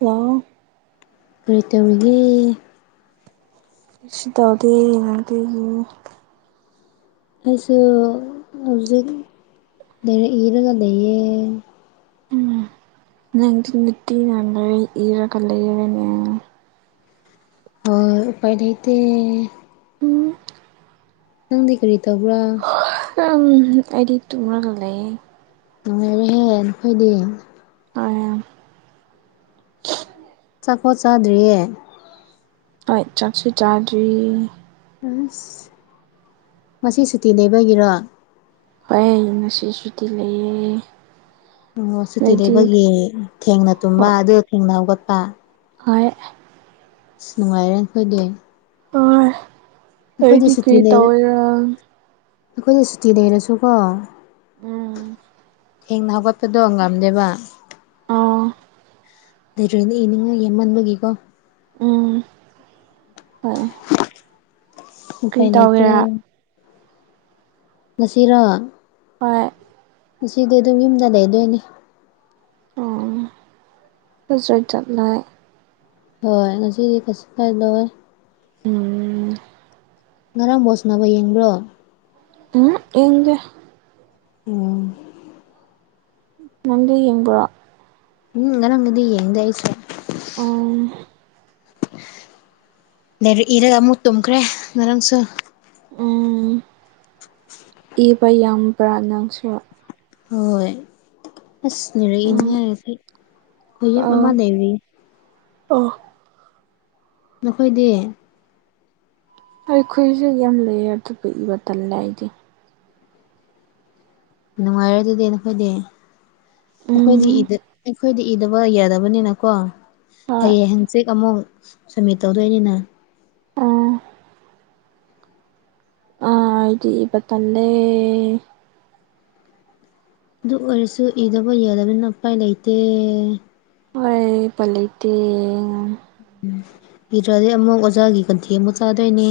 ꯋꯥꯎ ꯀꯔꯤ ꯇꯧꯔꯤꯒꯦ ꯀꯔꯤꯁꯨ ꯇꯧꯗꯦ ꯉꯍꯛ ꯂꯩꯌꯦ ꯑꯩꯁꯨ ꯍꯧꯖꯤꯛ ꯂꯥꯢꯔꯤꯛ ꯢꯔꯒ ꯂꯩꯌꯦ ꯎꯝ ꯅꯪꯗꯤ ꯅꯨꯡꯇꯤꯅ ꯂꯥꯢꯔꯤꯛ ꯏꯔꯒ ꯂꯩꯔꯅꯦ ꯍꯣꯢ ꯎꯄꯥꯏ ꯂꯩꯇꯦ ꯎꯝ ꯅꯪꯗꯤ ꯀꯔꯤ ꯇꯧꯕ꯭ꯔꯥ ꯑꯩꯗꯤ ꯇꯨꯝꯔꯒ ꯂꯩꯌꯦ ꯅꯨꯡꯉꯥꯏꯔꯦꯍꯦ ꯅꯈꯣꯏꯗꯤ ꯑꯥꯢꯑꯦꯝ ꯆꯥꯛꯐꯥꯎ ꯆꯥꯗ꯭ꯔꯤꯌꯦ ꯍꯣꯏ ꯆꯛꯁꯨ ꯆꯥꯗ꯭ꯔꯤ ꯑꯁ ꯉꯁꯤ ꯁꯨꯇꯤ ꯂꯩꯕꯒꯤꯔꯣ ꯍꯣꯏ ꯉꯁꯤꯁꯨꯨꯇꯤ ꯂꯩꯌꯦ ꯑꯣ ꯁꯨꯇꯤ ꯅꯣꯏꯗꯤ ꯂꯩꯕꯒꯤ ꯊꯦꯡꯅ ꯇꯨꯝꯕ ꯍꯣꯏ ꯑꯗꯨ ꯊꯦꯡꯅ ꯍꯧꯒꯠꯄ ꯍꯣꯏ ꯅꯨꯡꯉꯥꯏꯔꯦ ꯅꯣꯏꯗꯤ ꯍꯣꯏ ꯑꯩꯗꯤ ꯁꯨꯇꯤ ꯀꯩ ꯂꯩ ꯇꯧꯋꯤꯔꯥ ꯑꯩꯈꯣꯏꯗꯤ ꯁꯨꯇꯤ ꯂꯩꯔꯁꯨꯀꯣ ꯎꯝ ꯊꯦꯡꯅ ꯍꯧꯒꯠꯄꯗꯣ ꯉꯝꯗꯦꯕ ꯑꯥꯎ ꯂꯩꯔꯅꯤ ꯏꯅꯤꯡꯉꯥꯏ ꯌꯦꯃꯟꯕꯒꯤꯀꯣ ꯎꯝ ꯍꯣꯏ ꯀꯔꯤ ꯎꯄꯥꯢ ꯂꯩꯇꯦ ꯇꯧꯒꯦꯔꯥ ꯉꯁꯤꯔꯣ ꯍꯣꯏ ꯉꯁꯤꯗꯤ ꯑꯗꯨꯝ ꯌꯨꯝꯗ ꯂꯩꯗꯣꯏꯅꯤ ꯑꯣ ꯍꯣꯖꯠ ꯖꯠꯂꯥꯢ ꯍꯣꯏ ꯉꯁꯤꯗꯤ ꯐꯁ ꯆꯂꯣꯢ ꯎꯝ ꯉꯔꯥꯡ ꯕꯣꯜ ꯁꯅꯕ ꯌꯦꯡꯕ꯭ꯔꯣ ꯎꯝꯍꯝ ꯌꯦꯡꯗ‌ꯦ ꯎꯝ ꯅꯪꯗ ꯌꯦꯡꯕ꯭ꯔꯣ ꯎꯪ ꯉꯔꯥꯡꯒꯗꯤ ꯌꯦꯡꯗꯦ ꯑꯩꯁꯨ ꯑꯣ ꯂꯥꯏꯔꯤꯛ ꯏꯔꯒ ꯑꯃꯨꯛ ꯇꯨꯝꯈ꯭ꯔꯦ ꯉꯔꯪꯁꯨ ꯎꯝ ꯏꯕ ꯌꯥꯝꯕ꯭ꯔꯥ ꯅꯪꯁꯨ ꯍꯣꯏ ꯑꯁ ꯅꯤꯔꯛ ꯎꯝ ꯏꯅꯤꯡꯉꯥꯏ ꯑꯩ ꯍꯣꯏ ꯌꯥꯝ ꯑ ꯑꯃ ꯂꯩꯔꯤ ꯑꯣ ꯅꯈꯣꯏꯗꯤ ꯑꯩꯈꯣꯏꯁꯨ ꯌꯥꯝ ꯂꯩꯌꯦ ꯑꯗꯨꯕꯨꯨ ꯏꯕ ꯇꯜꯂꯦ ꯑꯩꯗꯤ ꯅꯨꯡꯉꯥꯏꯔꯦ ꯑꯗꯨꯗꯤ ꯅꯈꯣꯏꯗꯤ ꯑꯩꯈꯣꯏꯗꯤ ꯎꯝ ꯢꯗ ꯑꯩꯈꯣꯏꯗꯤ ꯏꯗꯕ ꯌꯥꯗꯕꯅꯤꯅꯀꯣ ꯍꯣꯏ ꯍꯌꯦꯡ ꯍꯪ ꯆꯤꯛ ꯑꯃꯨꯛ ꯁꯝꯃꯤꯠ ꯇꯧꯗꯣꯏꯅꯤꯅ ꯑꯥ ꯑꯥ ꯑꯩꯗꯤ ꯏꯕ ꯇꯟꯂꯦ ꯑꯗꯨ ꯑꯣꯏꯔꯁꯨ ꯏꯗꯕ ꯌꯥꯗꯕꯅꯤꯅ ꯎꯄꯥꯏ ꯂꯩꯇꯦ ꯍꯣꯏ ꯄꯂꯇꯦ ꯎꯝ ꯏꯗ꯭ꯔꯗꯤ ꯑꯃꯨꯛ ꯑꯣꯖꯥꯒꯤ ꯀꯟꯊꯤ ꯑꯃꯨꯛ ꯆꯥꯗꯣꯏꯅꯦ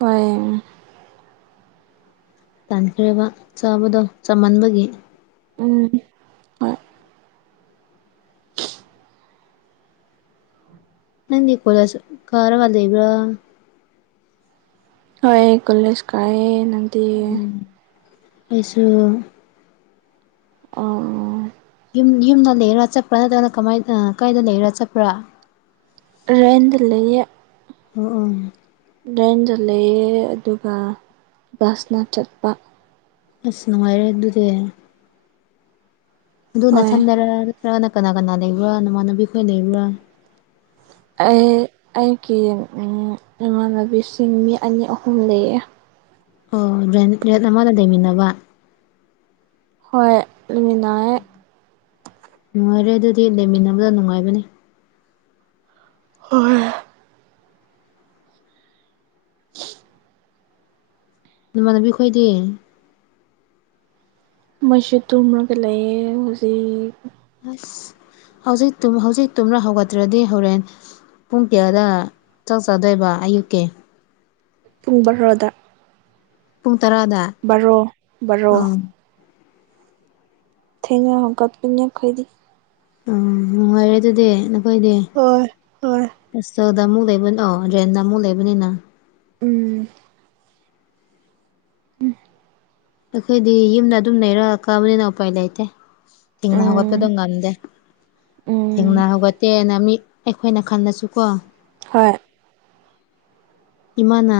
ꯍ‌ꯣꯏ ꯎꯝ ꯇꯥꯟꯈ꯭ꯔꯦꯕ ꯆꯥꯕꯗꯣ ꯆꯃꯟꯕꯒꯤ ꯎꯝ ꯍꯣꯏ ꯅꯪꯗꯤ ꯀꯣꯏꯂꯁ ꯀꯥꯔꯒ ꯂꯩꯕ꯭ꯔ ꯍ‌ꯣꯏ ꯀꯣꯂꯦꯁ ꯀꯥꯏꯑꯦ ꯅꯪ ꯎꯝ ꯑꯩꯁꯨ ꯑ‌ꯣ ꯌꯨꯝ ꯌꯨꯝꯗ ꯂꯩꯔꯥ ꯆꯠꯄ꯭ꯔꯥ ꯅꯠꯇ꯭ꯔꯒꯅ ꯀꯃꯥꯏꯅ ꯀꯥꯏꯗ ꯂꯩꯔꯥ ꯆꯠꯄ꯭ꯔꯥ ꯔꯦꯟꯗ ꯂꯩꯌ‌ꯦ ꯑꯣꯝ ꯎꯝ ꯔꯦꯟꯗ ꯂꯩꯑꯦ ꯑꯗꯨꯒ ꯕꯁꯅ ꯆꯠꯄ ꯑꯁ ꯅꯨꯡꯉꯥꯏꯔꯦ ꯑꯗꯨꯗꯤ ꯑꯗꯨ ꯍꯣꯏ ꯅꯥꯊꯟꯗꯔ ꯅꯠꯇ꯭ꯔꯒꯅ ꯀꯅꯥ ꯀꯅꯥ ꯂꯩꯕ꯭ꯔꯥ ꯅꯃꯥꯟꯅꯕꯤ ꯈꯣꯏ ꯂꯩꯕ꯭ꯔꯥ ꯑꯩ ꯑꯩꯒꯤ ꯏꯃꯥꯟꯅꯕꯤꯁꯤꯡ ꯃꯤ ꯑꯅꯤ ꯑꯍꯨꯝ ꯂꯩꯌꯦ ꯑꯣ ꯔ‌ꯦꯟ ꯔ‌ꯦꯟ ꯑꯃꯗ ꯂꯩꯃꯤꯟꯅꯕ ꯍꯣꯏ ꯂꯩꯃꯤꯟꯅꯥ ꯅꯨꯡꯉꯥꯏꯔꯦ ꯑꯗꯨꯗꯤ ꯂꯩꯃꯤꯟꯅꯕꯗ ꯅꯨꯡꯉꯥꯏꯕꯅꯤ ꯍ‌ꯣꯏ ꯅꯃꯥꯟꯅꯕꯤ ꯈꯣꯏꯗꯤ ꯃ‌ꯣꯏꯁꯨ ꯇꯨꯝꯔꯒ ꯂꯩꯌꯦ ꯍꯧꯖꯤꯛ ꯑꯁ ꯍꯧꯖꯤꯛ ꯇꯨꯝ ꯍꯧꯖꯤꯛ ꯇꯨꯝꯔ ꯍꯧꯒꯠꯇ꯭ꯔꯗꯤ ꯍꯧꯔꯦꯟ ꯄꯨꯡ ꯀꯌꯥꯗ ꯆꯥꯛ ꯆꯥꯗꯣꯏꯕ ꯑꯌꯨꯛꯀꯤ ꯄꯨꯡ ꯕꯥꯔꯣꯗ ꯄꯨꯡ ꯇꯔꯥꯗ ꯕꯥꯔꯣ ꯕꯥꯔꯣ ꯑꯥ ꯊꯦꯡꯅ ꯍꯧꯒꯠꯄꯅ‌ꯦ ꯑꯈꯣꯏꯗꯤ ꯑ ꯅꯨꯡꯉꯥꯏꯔꯦ ꯑꯗꯨꯗꯤ ꯅꯈ‌ꯣꯏꯗꯤ ꯍꯣꯏ ꯍꯣꯏ ꯍ‌ꯣꯁꯇ‌ꯦꯜꯗ ꯑꯃꯨꯛ ꯂꯩꯕꯅꯤ ꯑ ꯔꯦꯟꯗ ꯑꯃꯨꯛ ꯂꯩꯕꯅꯤꯅ ꯎꯝ ꯑꯩꯈꯣꯏꯗꯤ ꯌꯨꯝꯗ ꯑꯗꯨꯝ ꯂꯩꯔ ꯀꯥꯕꯅꯤꯅ ꯎꯄꯥꯏ ꯂꯩꯇꯦ ꯇꯤꯡꯅ ꯍꯧꯒꯠꯄꯗ‌ꯣ ꯎꯝ ꯉꯝꯗꯦ ꯎꯝ ꯊꯦꯡꯅ ꯍꯧꯒꯠꯇꯦꯅ ꯃꯤ ꯑꯩꯈꯣꯏꯅ ꯈꯜꯂꯁꯨꯀꯣ ꯍꯣꯏ ꯏꯃꯥꯅ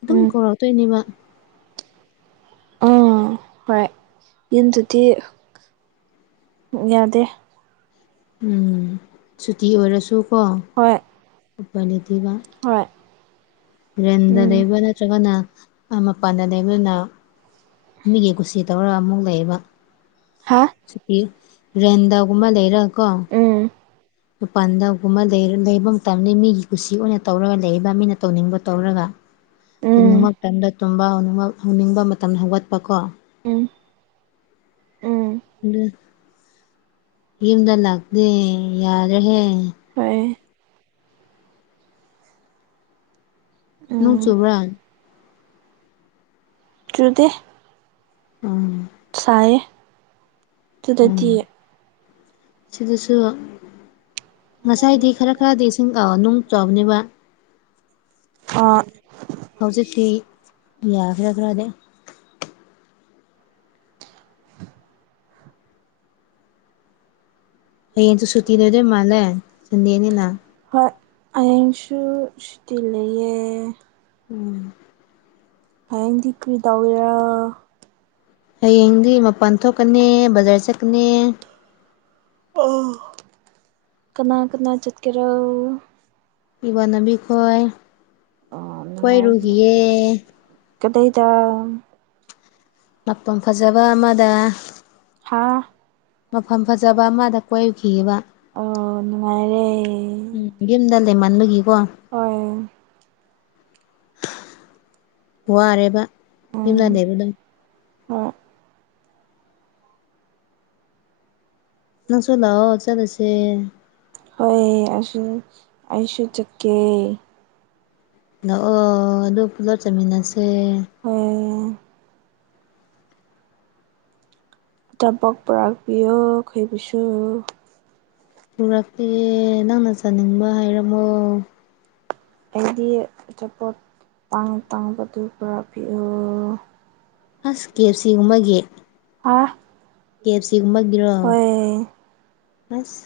ꯑꯗꯨꯝ ꯎꯝ ꯀꯧꯔꯛꯇꯣꯏꯅꯦꯕ ꯑ ꯍꯣꯏ ꯌꯨꯝꯗꯗꯤ ꯌꯥꯗꯦ ꯎꯝ ꯁꯨꯇꯤ ꯑꯣꯏꯔꯁꯨ ꯀꯣ ꯍꯣꯏ ꯎꯄꯥꯏ ꯂꯩꯇꯦꯕ ꯍꯣꯏ ꯭ꯔꯟꯗ ꯎꯝ ꯂꯩꯕ ꯅꯠꯇ꯭ꯔꯒꯅ ꯑꯥ ꯃꯄꯥꯟꯗ ꯂꯩꯕꯔꯅꯪ ꯃꯤꯒꯤ ꯀꯨꯁꯤ ꯇꯧꯔꯒ ꯑꯃꯨꯛ ꯂꯩꯌꯦꯕ ꯍꯥ ꯁꯨꯇꯤ ꯔꯦꯟꯗꯒꯨꯝꯕ ꯂꯩꯔ ꯀꯣ ꯎꯝ ꯃꯄꯥꯟꯗꯒꯨꯝꯕ ꯂꯩꯕ ꯃꯇꯝꯗ ꯃꯤꯒꯤ ꯀꯨꯁꯤ ꯑꯣꯏꯅ ꯇꯧꯔꯒ ꯂꯩꯕ ꯃꯤꯅ ꯇꯧꯅꯤꯡꯕ ꯇꯧꯔꯒ ꯇꯨꯝꯅꯤꯡꯕ ꯎꯝ ꯃꯇꯝꯗ ꯇꯨꯝꯕ ꯍꯧꯅꯤꯡꯕ ꯍꯧꯅꯤꯡꯕ ꯃꯇꯝꯗ ꯍꯧꯒꯠꯄ ꯀꯣ ꯎꯝ ꯎꯝ ꯎꯝ ꯌꯨꯝꯗ ꯂꯥꯛꯇꯦ ꯌꯥꯔ‌ꯦꯍꯦ ꯐꯩ ꯅ‌ꯣꯡ ꯎꯝ ꯆꯨꯕ꯭ꯔꯥ ꯆꯨꯗꯦ ꯎꯝ ꯇꯥꯌꯦ ꯎꯝ ꯁꯤꯗꯁꯨ ꯉꯁꯥꯏꯗꯤ ꯈꯔ ꯈꯔꯗꯤ ꯏꯁꯤꯡ ꯅꯣꯡ ꯆꯨꯕꯅꯦꯕ ꯑꯥ ꯍꯧꯖꯤꯛꯇꯤ ꯌꯥꯈ꯭ꯔ ꯈ꯭ꯔꯗꯤ ꯍꯌꯦꯡꯁꯨ ꯁꯨꯇꯤ ꯂꯣꯏꯗꯣꯏ ꯃꯥꯜꯂꯦ ꯁꯟꯗꯦꯅꯤꯅ ꯍꯣꯏ ꯍꯌꯦꯡꯁꯨ ꯁꯨꯇꯤ ꯂꯩꯌꯦ ꯎꯝ ꯍꯌꯦꯡꯗꯤ ꯀ꯭ꯔꯤ ꯇꯧꯒꯦꯔ ꯍꯌꯦꯡꯗꯤ ꯃꯄꯥꯟ ꯊꯣꯛꯀꯅꯤ ꯕꯖꯥꯔ ꯆꯠꯀꯅꯤ ꯑꯣ ꯀꯅꯥ ꯀꯅꯥ ꯆꯠꯀꯦꯔꯣ ꯏꯃꯥꯟꯅꯕꯤ ꯈꯣꯏ ꯑꯥ ꯅꯨꯡꯉꯥꯏ ꯀꯣꯏꯔꯨꯈꯤꯒꯦ ꯀꯗꯥꯏꯗ ꯃꯐꯝ ꯐꯖꯕ ꯑꯃꯗ ꯍꯥꯥ ꯃꯐꯝ ꯐꯖꯕ ꯑꯃꯗ ꯀꯣꯏꯔꯨꯈꯤꯒꯦꯕ ꯑꯣ ꯅꯨꯡꯉꯥꯏꯔꯦ ꯎꯝ ꯌꯨꯝꯗ ꯂꯩꯃꯟꯕꯒꯤꯀꯣ ꯍꯣꯏ ꯋꯥꯔꯦꯕ ꯌꯨꯝꯗ ꯎꯝ ꯂꯩꯕꯗꯣ ꯍꯣꯏ ꯅꯪꯁꯨꯂꯥꯛꯑꯣ ꯆꯠꯂꯁꯦ ꯍꯣꯏ ꯑꯩꯁꯨ ꯑꯩꯁꯨ ꯆꯠꯀꯦ ꯂꯥꯛꯑꯣ ꯑꯗꯨꯒ ꯄꯨꯂꯞ ꯆꯠꯃꯤꯟꯅꯁꯦ ꯑꯣ ꯑꯆꯥꯄꯣꯠ ꯄꯨꯔꯥꯛꯄꯤꯌꯣ ꯑꯩꯈꯣꯏꯕꯨꯁꯨ ꯄꯨꯔꯛꯀꯦ ꯅꯪꯅ ꯆꯥꯅꯤꯡꯕ ꯍꯥꯏꯔꯝꯃꯣ ꯑꯩꯗꯤ ꯑꯆꯥꯄꯣꯠ ꯇꯥꯡ ꯇꯥꯡꯕꯗꯨ ꯄꯨꯔꯛ ꯄꯤꯑꯣ ꯑꯁ ꯀꯦ ꯑꯦꯞ ꯁꯤꯒꯨꯝꯕꯒꯤ ꯍꯥꯥ ꯀꯦ ꯑꯦꯐ ꯁꯤꯒꯨꯝꯕꯒꯤꯔꯣ ꯑꯁ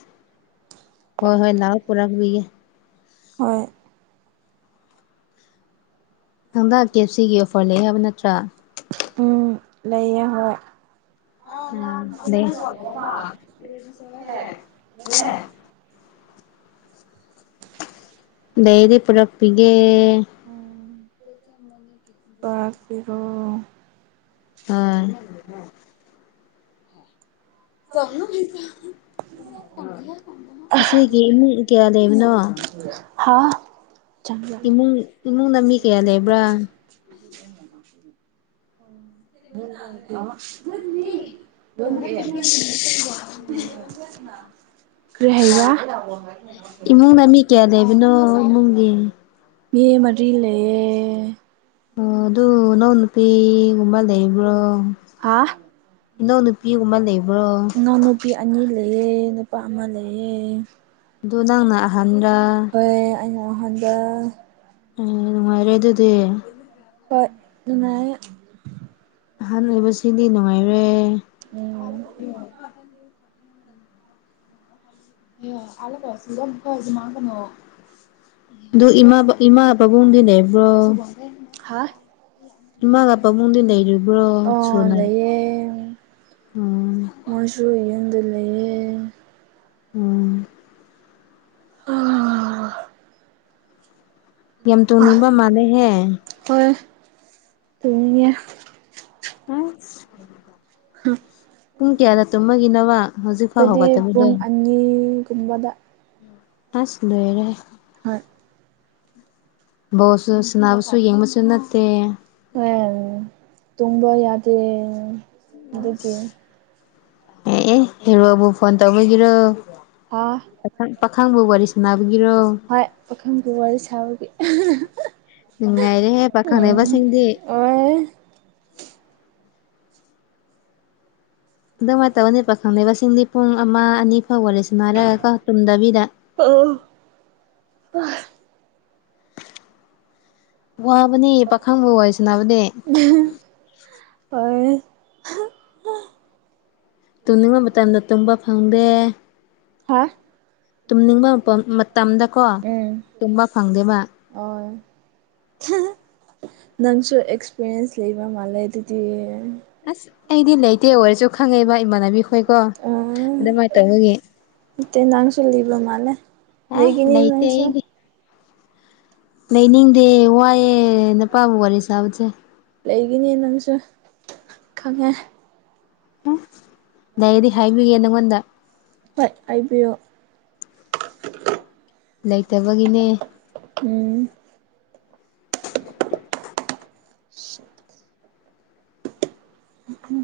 ꯍꯣꯏ ꯍꯣꯏ ꯂꯥꯎ ꯄꯨꯔꯄꯤꯒꯦ ꯍꯣꯏ [unintelligible] ꯀꯦ ꯑꯦꯐ ꯁꯤꯒꯤ ꯑꯣꯐꯔ ꯂꯩ ꯍꯥꯏꯕ ꯅꯠꯇ꯭ꯔꯥ? ꯎꯝ ꯂꯩꯌꯦ ꯍꯣꯏ꯫ ꯂꯩ [unintelligible] ꯂꯩꯔꯗꯤ ꯄꯨꯔꯛꯄꯤꯒꯦ꯫ [unintelligible] ꯍꯣꯏ [unintelligible] [unintelligible] ꯏꯆꯦꯒꯤ ꯏꯃꯨꯡ ꯀꯌꯥ ꯂꯩꯕꯅꯣ? ꯍꯥꯥ ꯏꯃꯨꯡ ꯏꯃꯨꯡꯗ ꯃꯤ ꯀꯌꯥ ꯂꯩꯕ꯭ꯔꯥ [unintelligible] ꯝꯒꯦ [unintelligible] [inaudible] ꯀꯔꯤ ꯍꯥꯏꯕ꯭ꯔꯥ ꯏꯃꯨꯡꯗ ꯃꯤ ꯀꯌꯥ ꯂꯩꯕꯅꯣ ꯏꯃꯨꯡꯒꯤ ꯃꯤ ꯃꯥꯔꯤ ꯂꯩꯌꯦ ꯑꯣ ꯑꯗꯨ ꯅꯥꯎ ꯅꯨꯄꯤ ꯒꯨꯕ ꯂꯩꯕ꯭ꯔꯣ ꯍꯥꯥ ꯏꯅꯥꯎ ꯅꯨꯄꯤꯒꯨꯝꯕ ꯂꯩꯕ꯭ꯔꯣ? ꯏꯅꯥꯎ ꯅꯨꯄꯤ ꯑꯅꯤ ꯂꯩꯌꯦ ꯅꯨꯄꯥ ꯑꯃ ꯂꯩꯌꯦ꯫ ꯑꯗꯨ ꯅꯪꯅ ꯑꯍꯟꯔꯥ? ꯍꯣꯏ ꯑꯩꯅ ꯑꯍꯥꯟꯕ ꯑ ꯅꯨꯡꯉꯥꯏꯔꯦ ꯑꯗꯨꯗꯤ ꯍꯣꯏ ꯅꯨꯡꯉꯥꯏꯌꯦ ꯑꯍꯟ ꯑꯣꯏꯕꯁꯤꯗꯤ ꯅꯨꯡꯉꯥꯏꯔꯦ꯫ ꯎꯝ [unintelligible] ꯑꯗꯨ ꯏꯃꯥ ꯏꯃꯥ ꯄꯥꯕꯨꯡꯗꯤ ꯂꯩꯕ꯭ꯔꯣ? ꯍꯥ ꯏꯃꯥꯒ ꯄꯕꯨꯡꯗꯤ ꯂꯩꯔꯤꯕ꯭ꯔꯣ ꯑꯣ ꯁꯨꯅ? ꯂꯩꯌꯦ ꯎꯝ ꯃꯣꯏꯁꯨ ꯌꯨꯝꯗ ꯂꯩꯌꯦ꯫ ꯎꯝ [unintelligible] ꯌꯥꯝ ꯇꯨꯝꯅꯤꯡꯕ ꯃꯥꯜꯂꯦꯍꯦ ꯍꯣꯏ [unintelligible] [unintelligible] [unintelligible] ꯄꯨꯡ ꯀꯌꯥꯗ ꯇꯨꯝꯃꯒꯤꯅꯣ ꯃꯥ ꯑꯩꯈꯣꯏꯗꯤ ꯄꯨꯡ ꯑꯅꯤꯒꯨꯝꯕꯗ ꯑꯁ ꯂꯣꯏꯔꯦꯍꯦ ꯍꯣꯏ ꯕꯣꯜꯁꯨ ꯁꯥꯟꯅꯕꯁꯨ ꯌꯦꯡꯕꯁꯨ ꯅꯠꯇꯦ [unintelligible] ꯇꯨꯝꯕ ꯌꯥꯗꯦ ꯑꯗꯨꯒꯤ ꯑꯦ ꯑꯦ ꯍꯦꯔꯣꯕꯨ ꯐꯣꯟ ꯇꯧꯕꯒꯤꯔꯣ? ꯍꯥꯥ ꯄꯥꯈꯪꯕꯨ ꯋꯥꯔꯤ ꯁꯥꯟꯅꯕꯒꯤꯔꯣ? ꯍꯣꯏ ꯄꯥꯈꯪꯒꯤ ꯋꯥꯔꯤ ꯁꯥꯕꯒꯤ ꯅꯨꯡꯉꯥꯏꯔꯦꯍꯦ ꯄꯥꯈꯪ ꯎꯝ ꯂꯩꯕꯁꯤꯡꯗꯤ ꯑꯣꯏ ꯑꯗꯨꯃꯥꯏꯅ ꯇꯧꯕꯅꯤ ꯄꯥꯈꯪ ꯂꯩꯕꯁꯤꯡꯗꯤ ꯄꯨꯡ ꯑꯃ ꯑꯅꯤ ꯐꯥꯎ ꯋꯥꯔꯤ ꯁꯥꯟꯅꯔꯒ ꯀꯣ ꯇꯨꯝꯗꯕꯤꯗ [unintelligible] ꯋꯥꯕꯅꯦ ꯄꯥꯈꯪꯕꯨ ꯋꯥꯔꯤ ꯁꯥꯅꯕꯗꯤ [unintelligible] ꯍꯣꯏ [unintelligible] ꯇꯨꯝꯅꯤꯡꯕ ꯃꯇꯝꯗ ꯇꯨꯝꯕ ꯐꯪꯗꯦ ꯍꯥ ꯇꯨꯝꯅꯤꯡꯕ ꯃꯄꯝ ꯃꯇꯝꯗꯀꯣ ꯎꯝ ꯇꯨꯝꯕ ꯐꯪꯗꯦꯕ ꯑꯣꯏ ꯅꯪꯁꯨ ꯑꯦꯛꯁꯄꯤꯔꯤꯌꯦꯟꯁ ꯂꯩꯕ ꯃꯥꯜꯂꯦ ꯑꯗꯨꯗꯤ ꯑꯁ ꯑꯩꯗꯤ ꯂꯩꯇꯦ ꯑꯣꯏꯔꯁꯨ ꯈꯪꯉꯦꯕ ꯏꯃꯥꯟꯅꯕꯤ ꯈꯣꯏꯀꯣ ꯑꯗꯨꯃꯥꯏꯅ ꯇꯧꯕꯒꯤ ꯇ‌ꯦ ꯅꯪꯁꯨ ꯂꯩꯕ ꯃꯥꯟꯂ‌ꯦ ꯑꯦ ꯂꯩꯒꯅꯤ ꯂꯩꯇꯦ ꯅꯪꯁꯨ ꯑꯩꯗꯤ ꯂꯩꯅꯤꯡꯗꯦ ꯋꯥꯏꯌꯦ ꯅꯨꯄꯥꯕꯨ ꯋꯥꯔꯤ ꯁꯥꯕꯁꯦ ꯂꯩꯒꯤꯅꯤ ꯅꯪꯁꯨ ꯈꯪꯉꯦ ꯂꯩꯔꯗꯤ ꯍꯥꯏꯕꯤꯒꯦ ꯅꯪꯉꯣꯟꯗ ꯍꯣꯏ ꯍꯥꯏꯕꯤꯌꯣ ꯂꯩꯇꯕꯒꯤꯅꯦ ꯎꯝ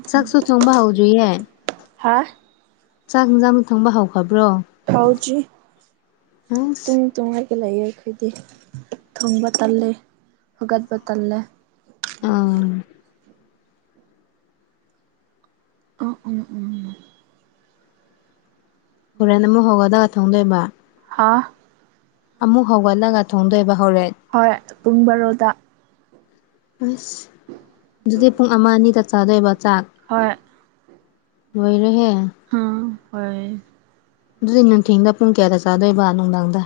ꯆꯥꯛꯁꯨ ꯊꯣꯡꯕ ꯍꯧꯗꯔꯤꯌꯦ ꯍꯥ ꯆꯥꯛ ꯑꯦꯟꯖꯥꯡ ꯊꯣꯡꯕ ꯍꯧꯈꯕ꯭ꯔꯣ? ꯍꯧꯗ꯭ꯔꯤ ꯇꯨꯝ ꯇꯨꯝꯃꯥꯒ ꯂꯩꯌ‌ꯦ ꯑꯩꯈꯣꯏꯗꯤ ꯊꯣꯡꯕ ꯇꯜꯂꯤ ꯍꯧꯒꯠꯄ ꯇꯜꯂꯦ ꯑꯥ ꯑꯥ ꯎꯝ ꯎꯝ ꯍꯣꯔꯦꯟ ꯑꯃꯨꯛ ꯍꯧꯒꯠꯂꯒꯥ ꯊꯣꯡꯗꯣꯏꯕ ꯍꯥꯥ ꯑꯃꯨꯛ ꯍꯧꯒꯠꯂꯒ ꯊꯣꯡꯗꯣꯏꯕ ꯍꯧꯔꯦꯟ ꯍꯣꯏ ꯄꯨꯡ ꯕꯥꯔꯣꯗ ꯑꯁ ꯑꯗꯨꯗꯤ ꯄꯨꯡ ꯑꯃ ꯑꯅꯤꯗ ꯆꯥꯗꯣꯏꯕ ꯆꯥꯛ ꯍꯣꯏ ꯂꯣꯏꯔꯦꯍꯦ ꯍꯥ ꯍꯣꯏ ꯑꯗꯨꯗꯤ ꯅꯨꯡꯊꯤꯟꯗ ꯄꯨꯡ ꯀꯌꯥꯗ ꯆꯥꯗꯣꯏꯕ ꯅꯨꯡꯗꯥꯡꯗ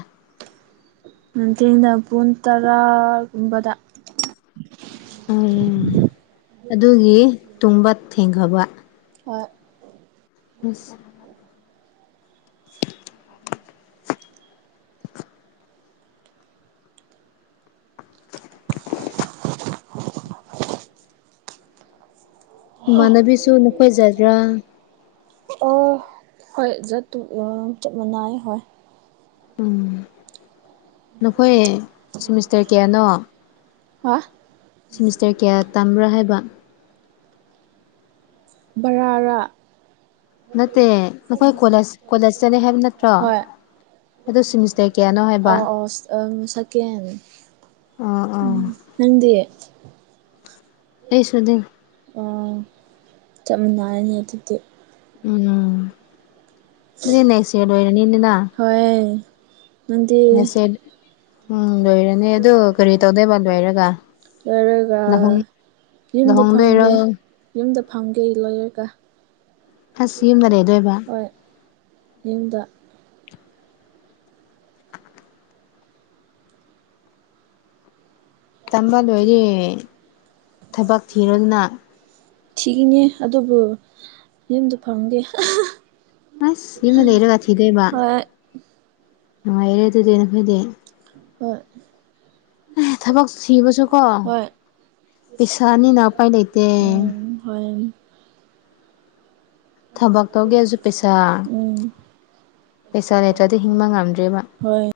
ꯅꯨꯡꯊꯤꯜꯗ ꯄꯨꯡ ꯇꯔꯥꯒꯨꯝꯕꯗ ꯎꯝ ꯑꯗꯨꯒꯤ ꯇꯨꯝꯕ ꯊꯦꯡꯈꯔꯕ ꯍꯣꯏ ꯑꯁ [unintelligible] ꯏꯃꯥꯟꯅꯕꯤꯁꯨ ꯅꯈꯣꯏꯖꯗ꯭ꯔꯥ ꯑꯣ ꯍꯣꯏ ꯖꯠꯇꯨꯑꯥ ꯆꯞ ꯃꯅꯥꯏ ꯍꯣꯏ ꯎꯝ ꯅꯈꯣꯏ ꯁꯤꯃꯤꯁꯇꯔ ꯀꯌꯥꯅꯣ ꯍꯥ ꯁꯤꯃꯤꯁꯇꯔ ꯀꯌꯥ ꯇꯝꯕ꯭ꯔꯥ ꯍꯥꯏꯕ ꯕꯔꯥꯔꯥ ꯅꯠꯇꯦ ꯅꯈꯣꯏ ꯀꯣꯂꯦꯖ ꯀꯣꯂꯦꯖ ꯆꯠꯂꯦ ꯍꯥꯏꯕ ꯅꯠꯇ꯭ꯔꯣ ꯍꯣꯏ ꯑꯗꯣ ꯁꯤꯃꯤꯁꯇꯔ ꯀꯌꯥꯅꯣ ꯍꯥꯏꯕ ꯑꯝ ꯁꯀꯦꯟ ꯑꯥ ꯎꯝ ꯑꯥ ꯅꯪꯗꯤ ꯑꯩꯁꯨꯗꯤ ꯑ‌ꯣ ꯆꯞ ꯃꯥꯟꯅꯔꯅꯤ ꯑꯗꯨꯗꯤ ꯎꯝ ꯑꯗꯨꯗꯤ ꯅꯦꯛꯁ ꯏꯌꯥꯔ ꯂꯣꯏꯔꯅꯤꯅ‌ꯦ ꯅꯥ ꯍꯣꯏꯌꯦ ꯅ‌ꯦꯁꯌꯥꯔ ꯎꯝ ꯂꯣꯏꯔ ꯅꯦ ꯑꯗꯨ ꯀꯔꯤ ꯇꯧꯗꯣꯏꯕ ꯂꯣꯏꯔꯒ ꯂꯣꯏꯔꯒ ꯂꯥꯍꯨꯝ ꯌꯨꯝꯗ ꯐꯝꯉꯦ ꯌꯨꯝꯗ ꯐꯝꯒꯦ ꯂꯣꯏꯔꯒ ꯑꯁ ꯌꯨꯝꯗ ꯂꯩꯗꯣꯏꯕ ꯍꯣꯏ ꯌꯨꯝꯗ [unintelligible] [inaudible] ꯇꯝꯕ ꯂꯣꯏꯔꯦ ꯊꯕꯛ ꯊꯤꯔꯣꯗꯅ ꯊꯤꯈꯤꯅꯦ ꯑꯗꯨꯕꯨ ꯌꯨꯝꯗ ꯐꯪꯗꯦ ꯑꯁ ꯌꯨꯝꯗ ꯂꯩꯔꯒ ꯊꯤꯗꯣꯏꯕ ꯍꯣꯏ ꯅꯨꯡꯉꯥꯏꯔꯦ ꯑꯗꯨꯗ ꯅꯈꯣꯏꯗꯤ ꯍꯣꯏ ꯑꯦ ꯊꯕꯛ ꯊꯤꯕꯁꯨꯀꯣ ꯍꯣꯏ ꯄꯩꯁꯥꯅꯤꯅ ꯎꯄꯥꯏ ꯂꯩꯇꯦ ꯎꯝ ꯍꯣꯏ ꯊꯕꯛ ꯇꯧꯒꯦꯁꯨ ꯄꯩꯁꯥ ꯎꯝ ꯄꯩꯁꯥ ꯂꯩꯇ꯭ꯔꯗꯤ ꯍꯤꯡꯕ ꯉꯝꯗ꯭ꯔꯦꯕ ꯍꯣꯏ